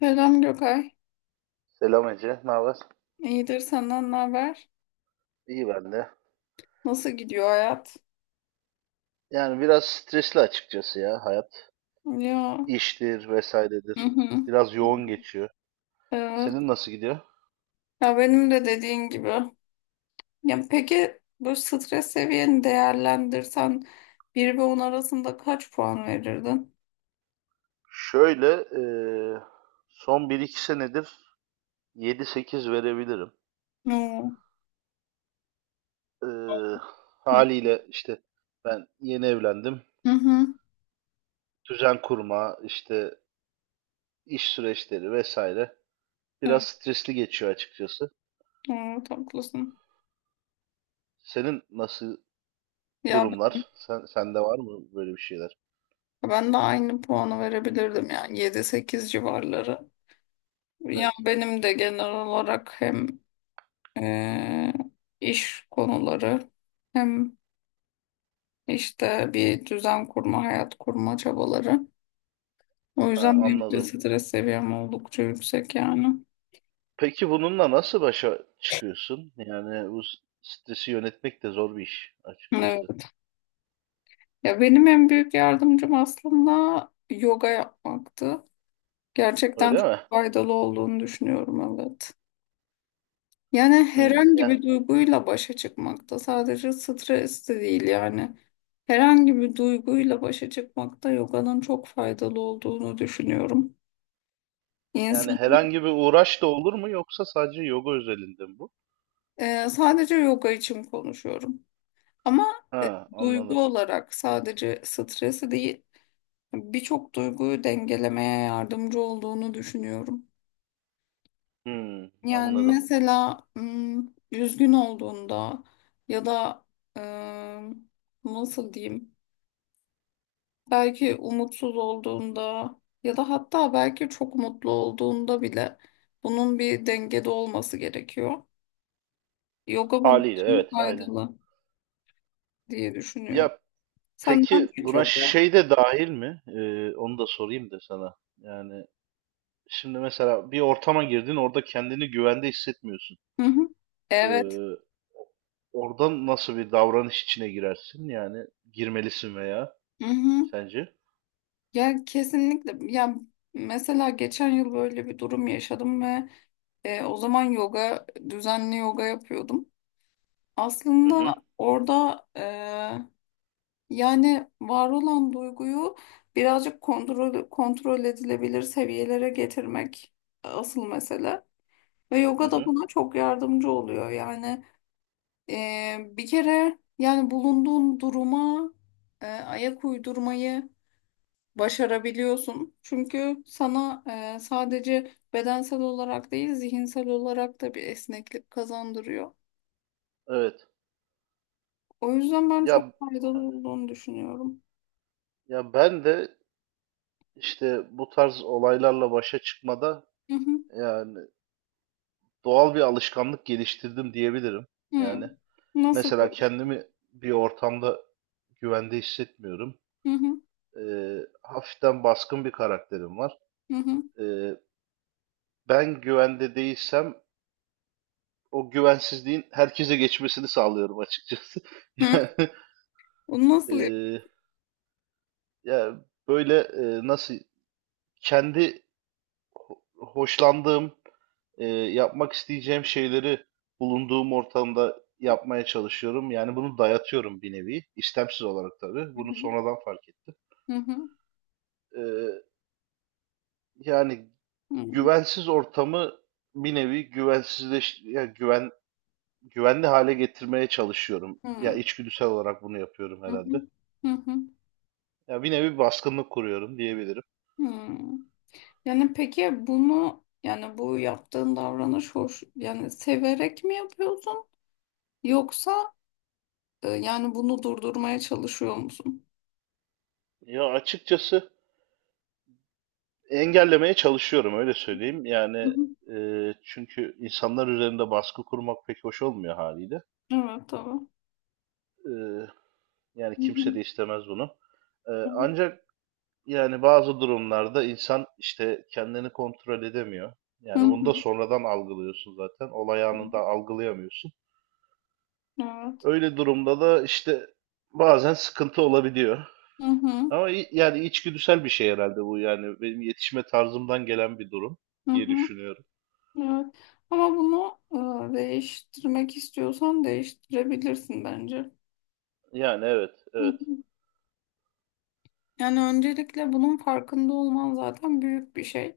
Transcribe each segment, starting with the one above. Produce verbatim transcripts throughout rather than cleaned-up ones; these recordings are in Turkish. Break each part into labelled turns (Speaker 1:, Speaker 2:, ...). Speaker 1: Selam Gökay.
Speaker 2: Selam Ece, ne haber?
Speaker 1: İyidir senden ne haber?
Speaker 2: İyi ben de.
Speaker 1: Nasıl gidiyor hayat?
Speaker 2: Yani biraz stresli açıkçası ya hayat.
Speaker 1: Ya.
Speaker 2: İştir
Speaker 1: Hı
Speaker 2: vesairedir.
Speaker 1: hı.
Speaker 2: Biraz yoğun geçiyor.
Speaker 1: Evet.
Speaker 2: Senin nasıl gidiyor?
Speaker 1: Ya benim de dediğin gibi. Ya peki bu stres seviyeni değerlendirsen bir ve on arasında kaç puan verirdin?
Speaker 2: Şöyle, eee, son bir iki senedir yedi sekiz verebilirim.
Speaker 1: Oo.
Speaker 2: Eee,
Speaker 1: Hı
Speaker 2: haliyle işte ben yeni evlendim.
Speaker 1: hı. hı.
Speaker 2: Düzen kurma, işte iş süreçleri vesaire. Biraz
Speaker 1: Evet,
Speaker 2: stresli geçiyor açıkçası.
Speaker 1: evet, haklısın.
Speaker 2: Senin nasıl
Speaker 1: Ya
Speaker 2: durumlar? Sen, sende var mı böyle bir şeyler?
Speaker 1: ben de aynı puanı verebilirdim yani yedi sekiz civarları. Ya
Speaker 2: Evet.
Speaker 1: benim de genel olarak hem e, iş konuları hem işte bir düzen kurma, hayat kurma çabaları. O
Speaker 2: Ha,
Speaker 1: yüzden benim de
Speaker 2: anladım.
Speaker 1: stres seviyem oldukça yüksek yani.
Speaker 2: Peki bununla nasıl başa çıkıyorsun? Yani bu s- stresi yönetmek de zor bir iş açıkçası.
Speaker 1: Evet. Ya benim en büyük yardımcım aslında yoga yapmaktı. Gerçekten
Speaker 2: Öyle
Speaker 1: çok
Speaker 2: mi?
Speaker 1: faydalı olduğunu düşünüyorum, evet. Yani
Speaker 2: Hmm,
Speaker 1: herhangi
Speaker 2: ya,
Speaker 1: bir duyguyla başa çıkmakta, sadece stres de değil yani. Herhangi bir duyguyla başa çıkmakta yoganın çok faydalı olduğunu düşünüyorum.
Speaker 2: yani
Speaker 1: İnsan
Speaker 2: herhangi bir uğraş da olur mu yoksa sadece yoga özelinde mi bu?
Speaker 1: Ee, sadece yoga için konuşuyorum. Ama
Speaker 2: Ha, anladım.
Speaker 1: duygu olarak sadece stresi değil, birçok duyguyu dengelemeye yardımcı olduğunu düşünüyorum.
Speaker 2: Hmm,
Speaker 1: Yani
Speaker 2: anladım.
Speaker 1: mesela hmm, üzgün olduğunda ya da eee, nasıl diyeyim, belki umutsuz olduğunda ya da hatta belki çok mutlu olduğunda bile bunun bir dengede olması gerekiyor. Yoga bunun
Speaker 2: Haliyle
Speaker 1: için
Speaker 2: evet, aynen.
Speaker 1: faydalı diye düşünüyorum.
Speaker 2: Ya
Speaker 1: Senden
Speaker 2: peki buna
Speaker 1: çok
Speaker 2: şey de dahil mi? Ee, onu da sorayım da sana. Yani şimdi mesela bir ortama girdin, orada kendini güvende hissetmiyorsun.
Speaker 1: Hı hı. Evet.
Speaker 2: Ee, Oradan nasıl bir davranış içine girersin? Yani girmelisin veya
Speaker 1: Hı hı.
Speaker 2: sence?
Speaker 1: Ya, kesinlikle. Ya mesela geçen yıl böyle bir durum yaşadım ve e, o zaman yoga düzenli yoga yapıyordum.
Speaker 2: Hı
Speaker 1: Aslında
Speaker 2: hı,
Speaker 1: orada e, yani var olan duyguyu birazcık kontrol kontrol edilebilir seviyelere getirmek asıl mesele. Ve
Speaker 2: hı
Speaker 1: yoga da
Speaker 2: hı.
Speaker 1: buna çok yardımcı oluyor. Yani e, bir kere yani bulunduğun duruma e, ayak uydurmayı başarabiliyorsun. Çünkü sana e, sadece bedensel olarak değil, zihinsel olarak da bir esneklik kazandırıyor.
Speaker 2: Evet.
Speaker 1: O yüzden ben çok
Speaker 2: Ya
Speaker 1: faydalı
Speaker 2: hani-
Speaker 1: olduğunu düşünüyorum.
Speaker 2: ya ben de işte bu tarz olaylarla başa çıkmada
Speaker 1: Hı hı.
Speaker 2: yani doğal bir alışkanlık geliştirdim diyebilirim.
Speaker 1: Hı.
Speaker 2: Yani
Speaker 1: Nasıl
Speaker 2: mesela
Speaker 1: yapıyorsun?
Speaker 2: kendimi bir ortamda güvende hissetmiyorum.
Speaker 1: Hı hı.
Speaker 2: Ee, hafiften baskın bir karakterim var.
Speaker 1: Hı hı.
Speaker 2: Ee, Ben güvende değilsem o güvensizliğin herkese geçmesini sağlıyorum açıkçası.
Speaker 1: Hı.
Speaker 2: Yani,
Speaker 1: Onu nasıl
Speaker 2: e, ya böyle e, nasıl kendi ho- hoşlandığım, e, yapmak isteyeceğim şeyleri bulunduğum ortamda yapmaya çalışıyorum. Yani bunu dayatıyorum bir nevi. İstemsiz olarak tabii. Bunu
Speaker 1: yapıyorsun?
Speaker 2: sonradan fark ettim.
Speaker 1: Hı hı. Hı
Speaker 2: E, yani
Speaker 1: hı.
Speaker 2: güvensiz ortamı bir nevi güvensizleş, ya güven güvenli hale getirmeye çalışıyorum.
Speaker 1: Hı
Speaker 2: Ya
Speaker 1: hı.
Speaker 2: içgüdüsel olarak bunu yapıyorum
Speaker 1: Hı hı.
Speaker 2: herhalde.
Speaker 1: Hı hı.
Speaker 2: Ya bir nevi baskınlık kuruyorum diyebilirim.
Speaker 1: Yani peki bunu, yani bu yaptığın davranış hoş, yani severek mi yapıyorsun, yoksa e, yani bunu durdurmaya çalışıyor musun?
Speaker 2: Ya açıkçası engellemeye çalışıyorum öyle söyleyeyim.
Speaker 1: Hı
Speaker 2: Yani
Speaker 1: hı.
Speaker 2: e, çünkü insanlar üzerinde baskı kurmak pek hoş olmuyor haliyle.
Speaker 1: Evet, tamam.
Speaker 2: E, Yani
Speaker 1: Hı hı.
Speaker 2: kimse de istemez bunu. E,
Speaker 1: Hı hı.
Speaker 2: ancak yani bazı durumlarda insan işte kendini kontrol edemiyor.
Speaker 1: Hı
Speaker 2: Yani bunu da
Speaker 1: hı.
Speaker 2: sonradan algılıyorsun zaten. Olay anında algılayamıyorsun.
Speaker 1: Evet.
Speaker 2: Öyle durumda da işte bazen sıkıntı olabiliyor.
Speaker 1: Hı hı.
Speaker 2: Ama i- yani içgüdüsel bir şey herhalde bu yani benim yetişme tarzımdan gelen bir durum
Speaker 1: Hı
Speaker 2: diye
Speaker 1: hı.
Speaker 2: düşünüyorum.
Speaker 1: Evet. Ama bunu e, değiştirmek istiyorsan değiştirebilirsin bence.
Speaker 2: Yani evet,
Speaker 1: Hı
Speaker 2: evet.
Speaker 1: hı. Yani öncelikle bunun farkında olman zaten büyük bir şey.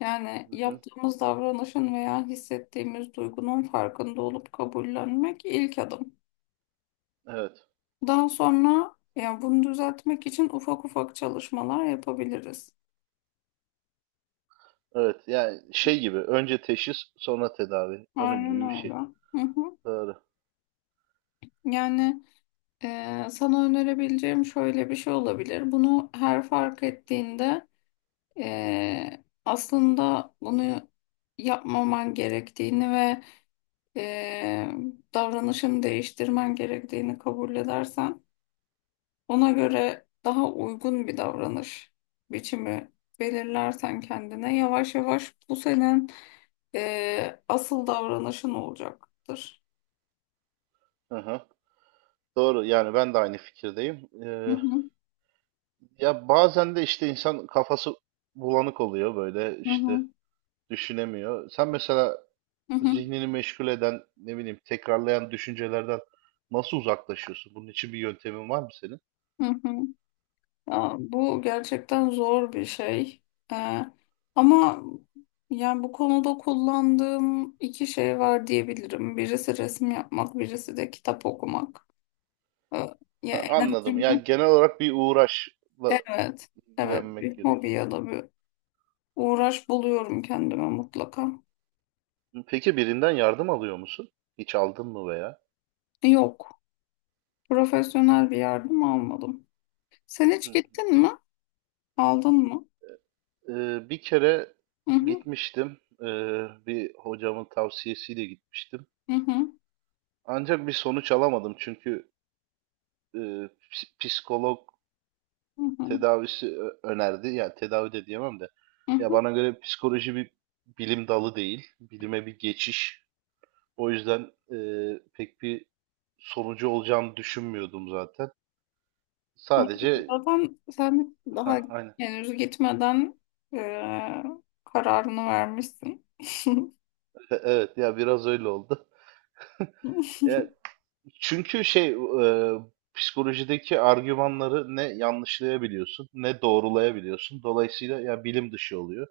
Speaker 1: Yani
Speaker 2: Hı hı,
Speaker 1: yaptığımız davranışın veya hissettiğimiz duygunun farkında olup kabullenmek ilk adım.
Speaker 2: evet,
Speaker 1: Daha sonra ya bunu düzeltmek için ufak ufak çalışmalar yapabiliriz.
Speaker 2: evet. Yani şey gibi önce teşhis sonra tedavi. Onun
Speaker 1: Aynen
Speaker 2: gibi bir
Speaker 1: öyle.
Speaker 2: şey.
Speaker 1: Hı hı.
Speaker 2: Doğru.
Speaker 1: Yani Ee, sana önerebileceğim şöyle bir şey olabilir. Bunu her fark ettiğinde ee, aslında bunu yapmaman gerektiğini ve ee, davranışını değiştirmen gerektiğini kabul edersen, ona göre daha uygun bir davranış biçimi belirlersen kendine, yavaş yavaş bu senin ee, asıl davranışın olacaktır.
Speaker 2: Hı hı. Doğru. Yani ben de aynı fikirdeyim.
Speaker 1: Hı
Speaker 2: Ee,
Speaker 1: hı,
Speaker 2: ya bazen de işte insan kafası bulanık oluyor böyle
Speaker 1: hı
Speaker 2: işte
Speaker 1: hı,
Speaker 2: düşünemiyor. Sen mesela
Speaker 1: hı hı,
Speaker 2: zihnini meşgul eden ne bileyim tekrarlayan düşüncelerden nasıl uzaklaşıyorsun? Bunun için bir yöntemin var mı senin?
Speaker 1: hı hı. Ya, bu gerçekten zor bir şey. Ee, Ama yani bu konuda kullandığım iki şey var diyebilirim. Birisi resim yapmak, birisi de kitap okumak. Ee, ya
Speaker 2: Ha, anladım.
Speaker 1: enerjimi,
Speaker 2: Yani genel olarak bir uğraşla
Speaker 1: evet, evet,
Speaker 2: ilgilenmek
Speaker 1: bir hobi
Speaker 2: gerekiyor.
Speaker 1: ya da bir uğraş buluyorum kendime mutlaka.
Speaker 2: Peki birinden yardım alıyor musun? Hiç aldın mı veya?
Speaker 1: Yok, profesyonel bir yardım almadım. Sen hiç
Speaker 2: Hı.
Speaker 1: gittin mi? Aldın mı?
Speaker 2: Ee, bir kere
Speaker 1: Hı hı,
Speaker 2: gitmiştim. Ee, bir hocamın tavsiyesiyle gitmiştim.
Speaker 1: hı hı,
Speaker 2: Ancak bir sonuç alamadım çünkü e, ps- psikolog
Speaker 1: hı hı,
Speaker 2: tedavisi ö- önerdi. Yani tedavi de diyemem de.
Speaker 1: hı
Speaker 2: Ya
Speaker 1: hı.
Speaker 2: bana göre psikoloji bir bilim dalı değil. Bilime bir geçiş. O yüzden e, pek bir sonucu olacağını düşünmüyordum zaten.
Speaker 1: Evet,
Speaker 2: Sadece
Speaker 1: Zaten sen daha
Speaker 2: hah, aynen.
Speaker 1: henüz gitmeden e, kararını vermişsin.
Speaker 2: Evet ya biraz öyle oldu. Ya, çünkü şey e, psikolojideki argümanları ne yanlışlayabiliyorsun ne doğrulayabiliyorsun. Dolayısıyla ya bilim dışı oluyor.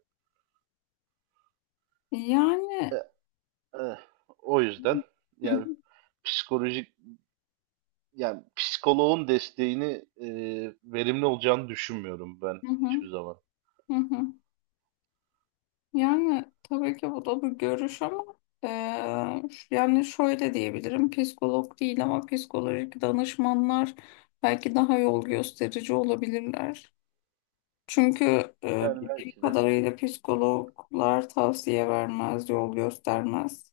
Speaker 2: E,
Speaker 1: Yani.
Speaker 2: e, o yüzden
Speaker 1: Hı
Speaker 2: yani
Speaker 1: hı,
Speaker 2: psikolojik yani psikoloğun desteğini e, verimli olacağını düşünmüyorum ben
Speaker 1: hı hı,
Speaker 2: hiçbir zaman.
Speaker 1: hı hı. Yani tabii ki bu da bir görüş ama e, ş- yani şöyle diyebilirim: psikolog değil ama psikolojik danışmanlar belki daha yol gösterici olabilirler. Çünkü e,
Speaker 2: Yani
Speaker 1: bildiğim
Speaker 2: belki de.
Speaker 1: kadarıyla psikologlar tavsiye vermez, yol göstermez.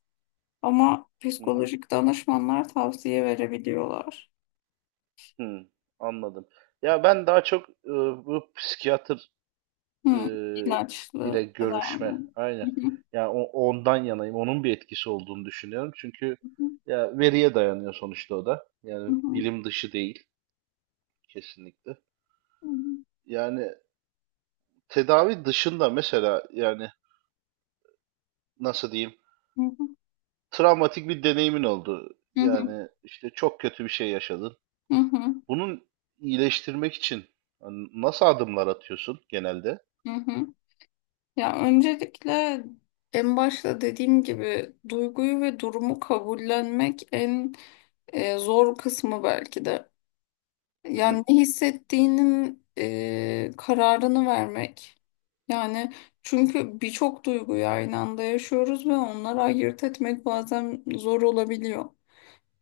Speaker 1: Ama
Speaker 2: Hı hı.
Speaker 1: psikolojik danışmanlar tavsiye verebiliyorlar.
Speaker 2: Hı, anladım. Ya ben daha çok e, bu psikiyatr
Speaker 1: Hı,
Speaker 2: eee, ile
Speaker 1: ilaçlı tedavi.
Speaker 2: görüşme.
Speaker 1: Hı
Speaker 2: Aynen.
Speaker 1: hı,
Speaker 2: Ya o- ondan yanayım. Onun bir etkisi olduğunu düşünüyorum. Çünkü ya veriye dayanıyor sonuçta o da.
Speaker 1: hı
Speaker 2: Yani
Speaker 1: hı,
Speaker 2: bilim dışı değil kesinlikle. Yani tedavi dışında mesela yani nasıl diyeyim?
Speaker 1: hı hı,
Speaker 2: Travmatik bir deneyimin oldu.
Speaker 1: hı hı,
Speaker 2: Yani işte çok kötü bir şey yaşadın.
Speaker 1: hı hı,
Speaker 2: Bunun iyileştirmek için hani nasıl adımlar atıyorsun genelde?
Speaker 1: hı hı. Ya öncelikle, en başta dediğim gibi, duyguyu ve durumu kabullenmek en e, zor kısmı belki de.
Speaker 2: Hı hı.
Speaker 1: Yani ne hissettiğinin e, kararını vermek. Yani çünkü birçok duyguyu aynı anda yaşıyoruz ve onları ayırt etmek bazen zor olabiliyor.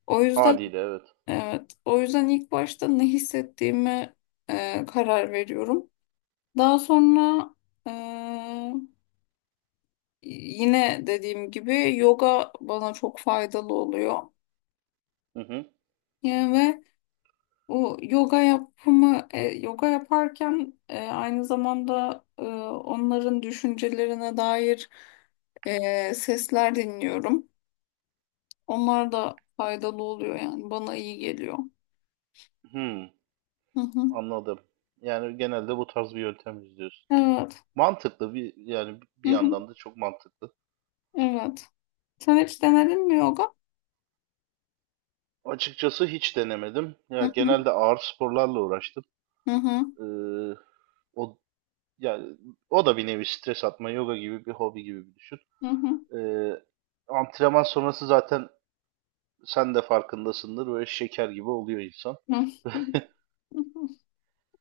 Speaker 1: O yüzden
Speaker 2: Haliyle evet.
Speaker 1: evet, o yüzden ilk başta ne hissettiğime e, karar veriyorum. Daha sonra e, yine dediğim gibi yoga bana çok faydalı oluyor.
Speaker 2: Hı hı.
Speaker 1: Yani O yoga yapımı, e, yoga yaparken e, aynı zamanda e, onların düşüncelerine dair e, sesler dinliyorum. Onlar da faydalı oluyor, yani bana iyi geliyor.
Speaker 2: Hı.
Speaker 1: Hı hı.
Speaker 2: Anladım. Yani genelde bu tarz bir yöntem izliyorsun.
Speaker 1: Evet.
Speaker 2: Mantıklı bir yani
Speaker 1: Hı
Speaker 2: bir
Speaker 1: hı.
Speaker 2: yandan da çok mantıklı.
Speaker 1: Evet. Sen hiç denedin mi yoga?
Speaker 2: Açıkçası hiç denemedim.
Speaker 1: Hı
Speaker 2: Ya
Speaker 1: hı.
Speaker 2: genelde ağır sporlarla uğraştım.
Speaker 1: Hı hı.
Speaker 2: Ee, o yani o da bir nevi stres atma, yoga gibi bir hobi gibi bir düşün.
Speaker 1: Hı hı.
Speaker 2: Ee, antrenman sonrası zaten sen de farkındasındır böyle şeker gibi oluyor insan.
Speaker 1: Hı hı.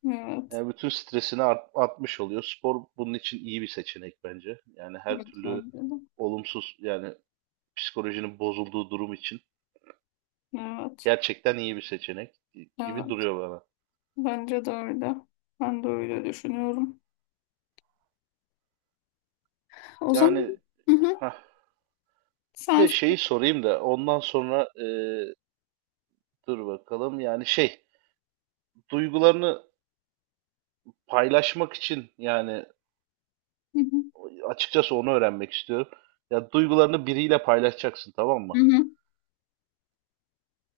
Speaker 1: Evet.
Speaker 2: Yani bütün stresini art- atmış oluyor. Spor bunun için iyi bir seçenek bence. Yani her
Speaker 1: Evet.
Speaker 2: türlü
Speaker 1: Bence de.
Speaker 2: olumsuz yani psikolojinin bozulduğu durum için.
Speaker 1: Evet.
Speaker 2: Gerçekten iyi bir seçenek gibi
Speaker 1: Evet.
Speaker 2: duruyor bana.
Speaker 1: Bence de öyle. Ben de öyle düşünüyorum. O zaman
Speaker 2: Yani
Speaker 1: Hı hı.
Speaker 2: hah, bir
Speaker 1: Sen
Speaker 2: de şeyi sorayım da ondan sonra e, dur bakalım. Yani şey duygularını paylaşmak için yani
Speaker 1: Hı hı.
Speaker 2: açıkçası onu öğrenmek istiyorum. Ya duygularını biriyle paylaşacaksın tamam
Speaker 1: Hı
Speaker 2: mı?
Speaker 1: hı.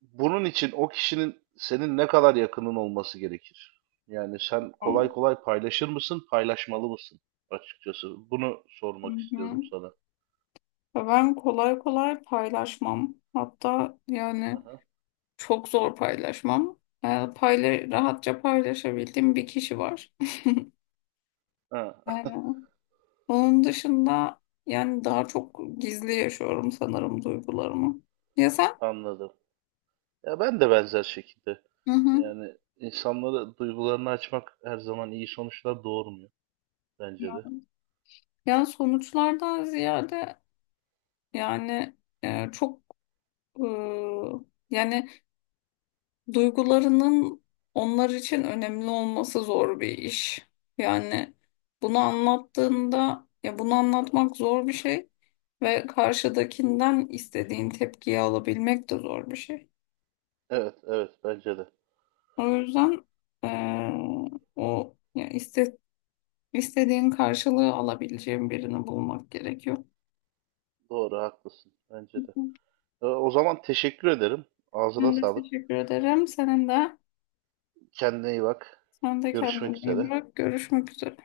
Speaker 2: Bunun için o kişinin senin ne kadar yakının olması gerekir? Yani sen
Speaker 1: Hı
Speaker 2: kolay kolay paylaşır mısın, paylaşmalı mısın? Açıkçası bunu sormak istiyordum
Speaker 1: hı.
Speaker 2: sana.
Speaker 1: Ben kolay kolay paylaşmam. Hatta yani
Speaker 2: Aha.
Speaker 1: çok zor paylaşmam. Ee, payla Rahatça paylaşabildiğim bir kişi var.
Speaker 2: Ha,
Speaker 1: Ee, Onun dışında yani daha çok gizli yaşıyorum sanırım duygularımı. Ya sen?
Speaker 2: anladım. Ya ben de benzer şekilde.
Speaker 1: Hı hı.
Speaker 2: Yani insanlara duygularını açmak her zaman iyi sonuçlar doğurmuyor bence de.
Speaker 1: Yani sonuçlardan ziyade yani e, çok e, yani Duygularının onlar için önemli olması zor bir iş. Yani bunu anlattığında, ya, bunu anlatmak zor bir şey ve karşıdakinden istediğin tepkiyi alabilmek de zor bir şey.
Speaker 2: Evet, evet bence de.
Speaker 1: O yüzden eee, o ya iste, istediğin karşılığı alabileceğin birini bulmak gerekiyor.
Speaker 2: Doğru, haklısın.
Speaker 1: Hı
Speaker 2: Bence de.
Speaker 1: hı.
Speaker 2: E, O zaman teşekkür ederim. Ağzına
Speaker 1: Ben de
Speaker 2: sağlık.
Speaker 1: teşekkür ederim. Senin de
Speaker 2: Kendine iyi bak.
Speaker 1: sen de
Speaker 2: Görüşmek
Speaker 1: kendine iyi
Speaker 2: üzere.
Speaker 1: bak. Görüşmek üzere.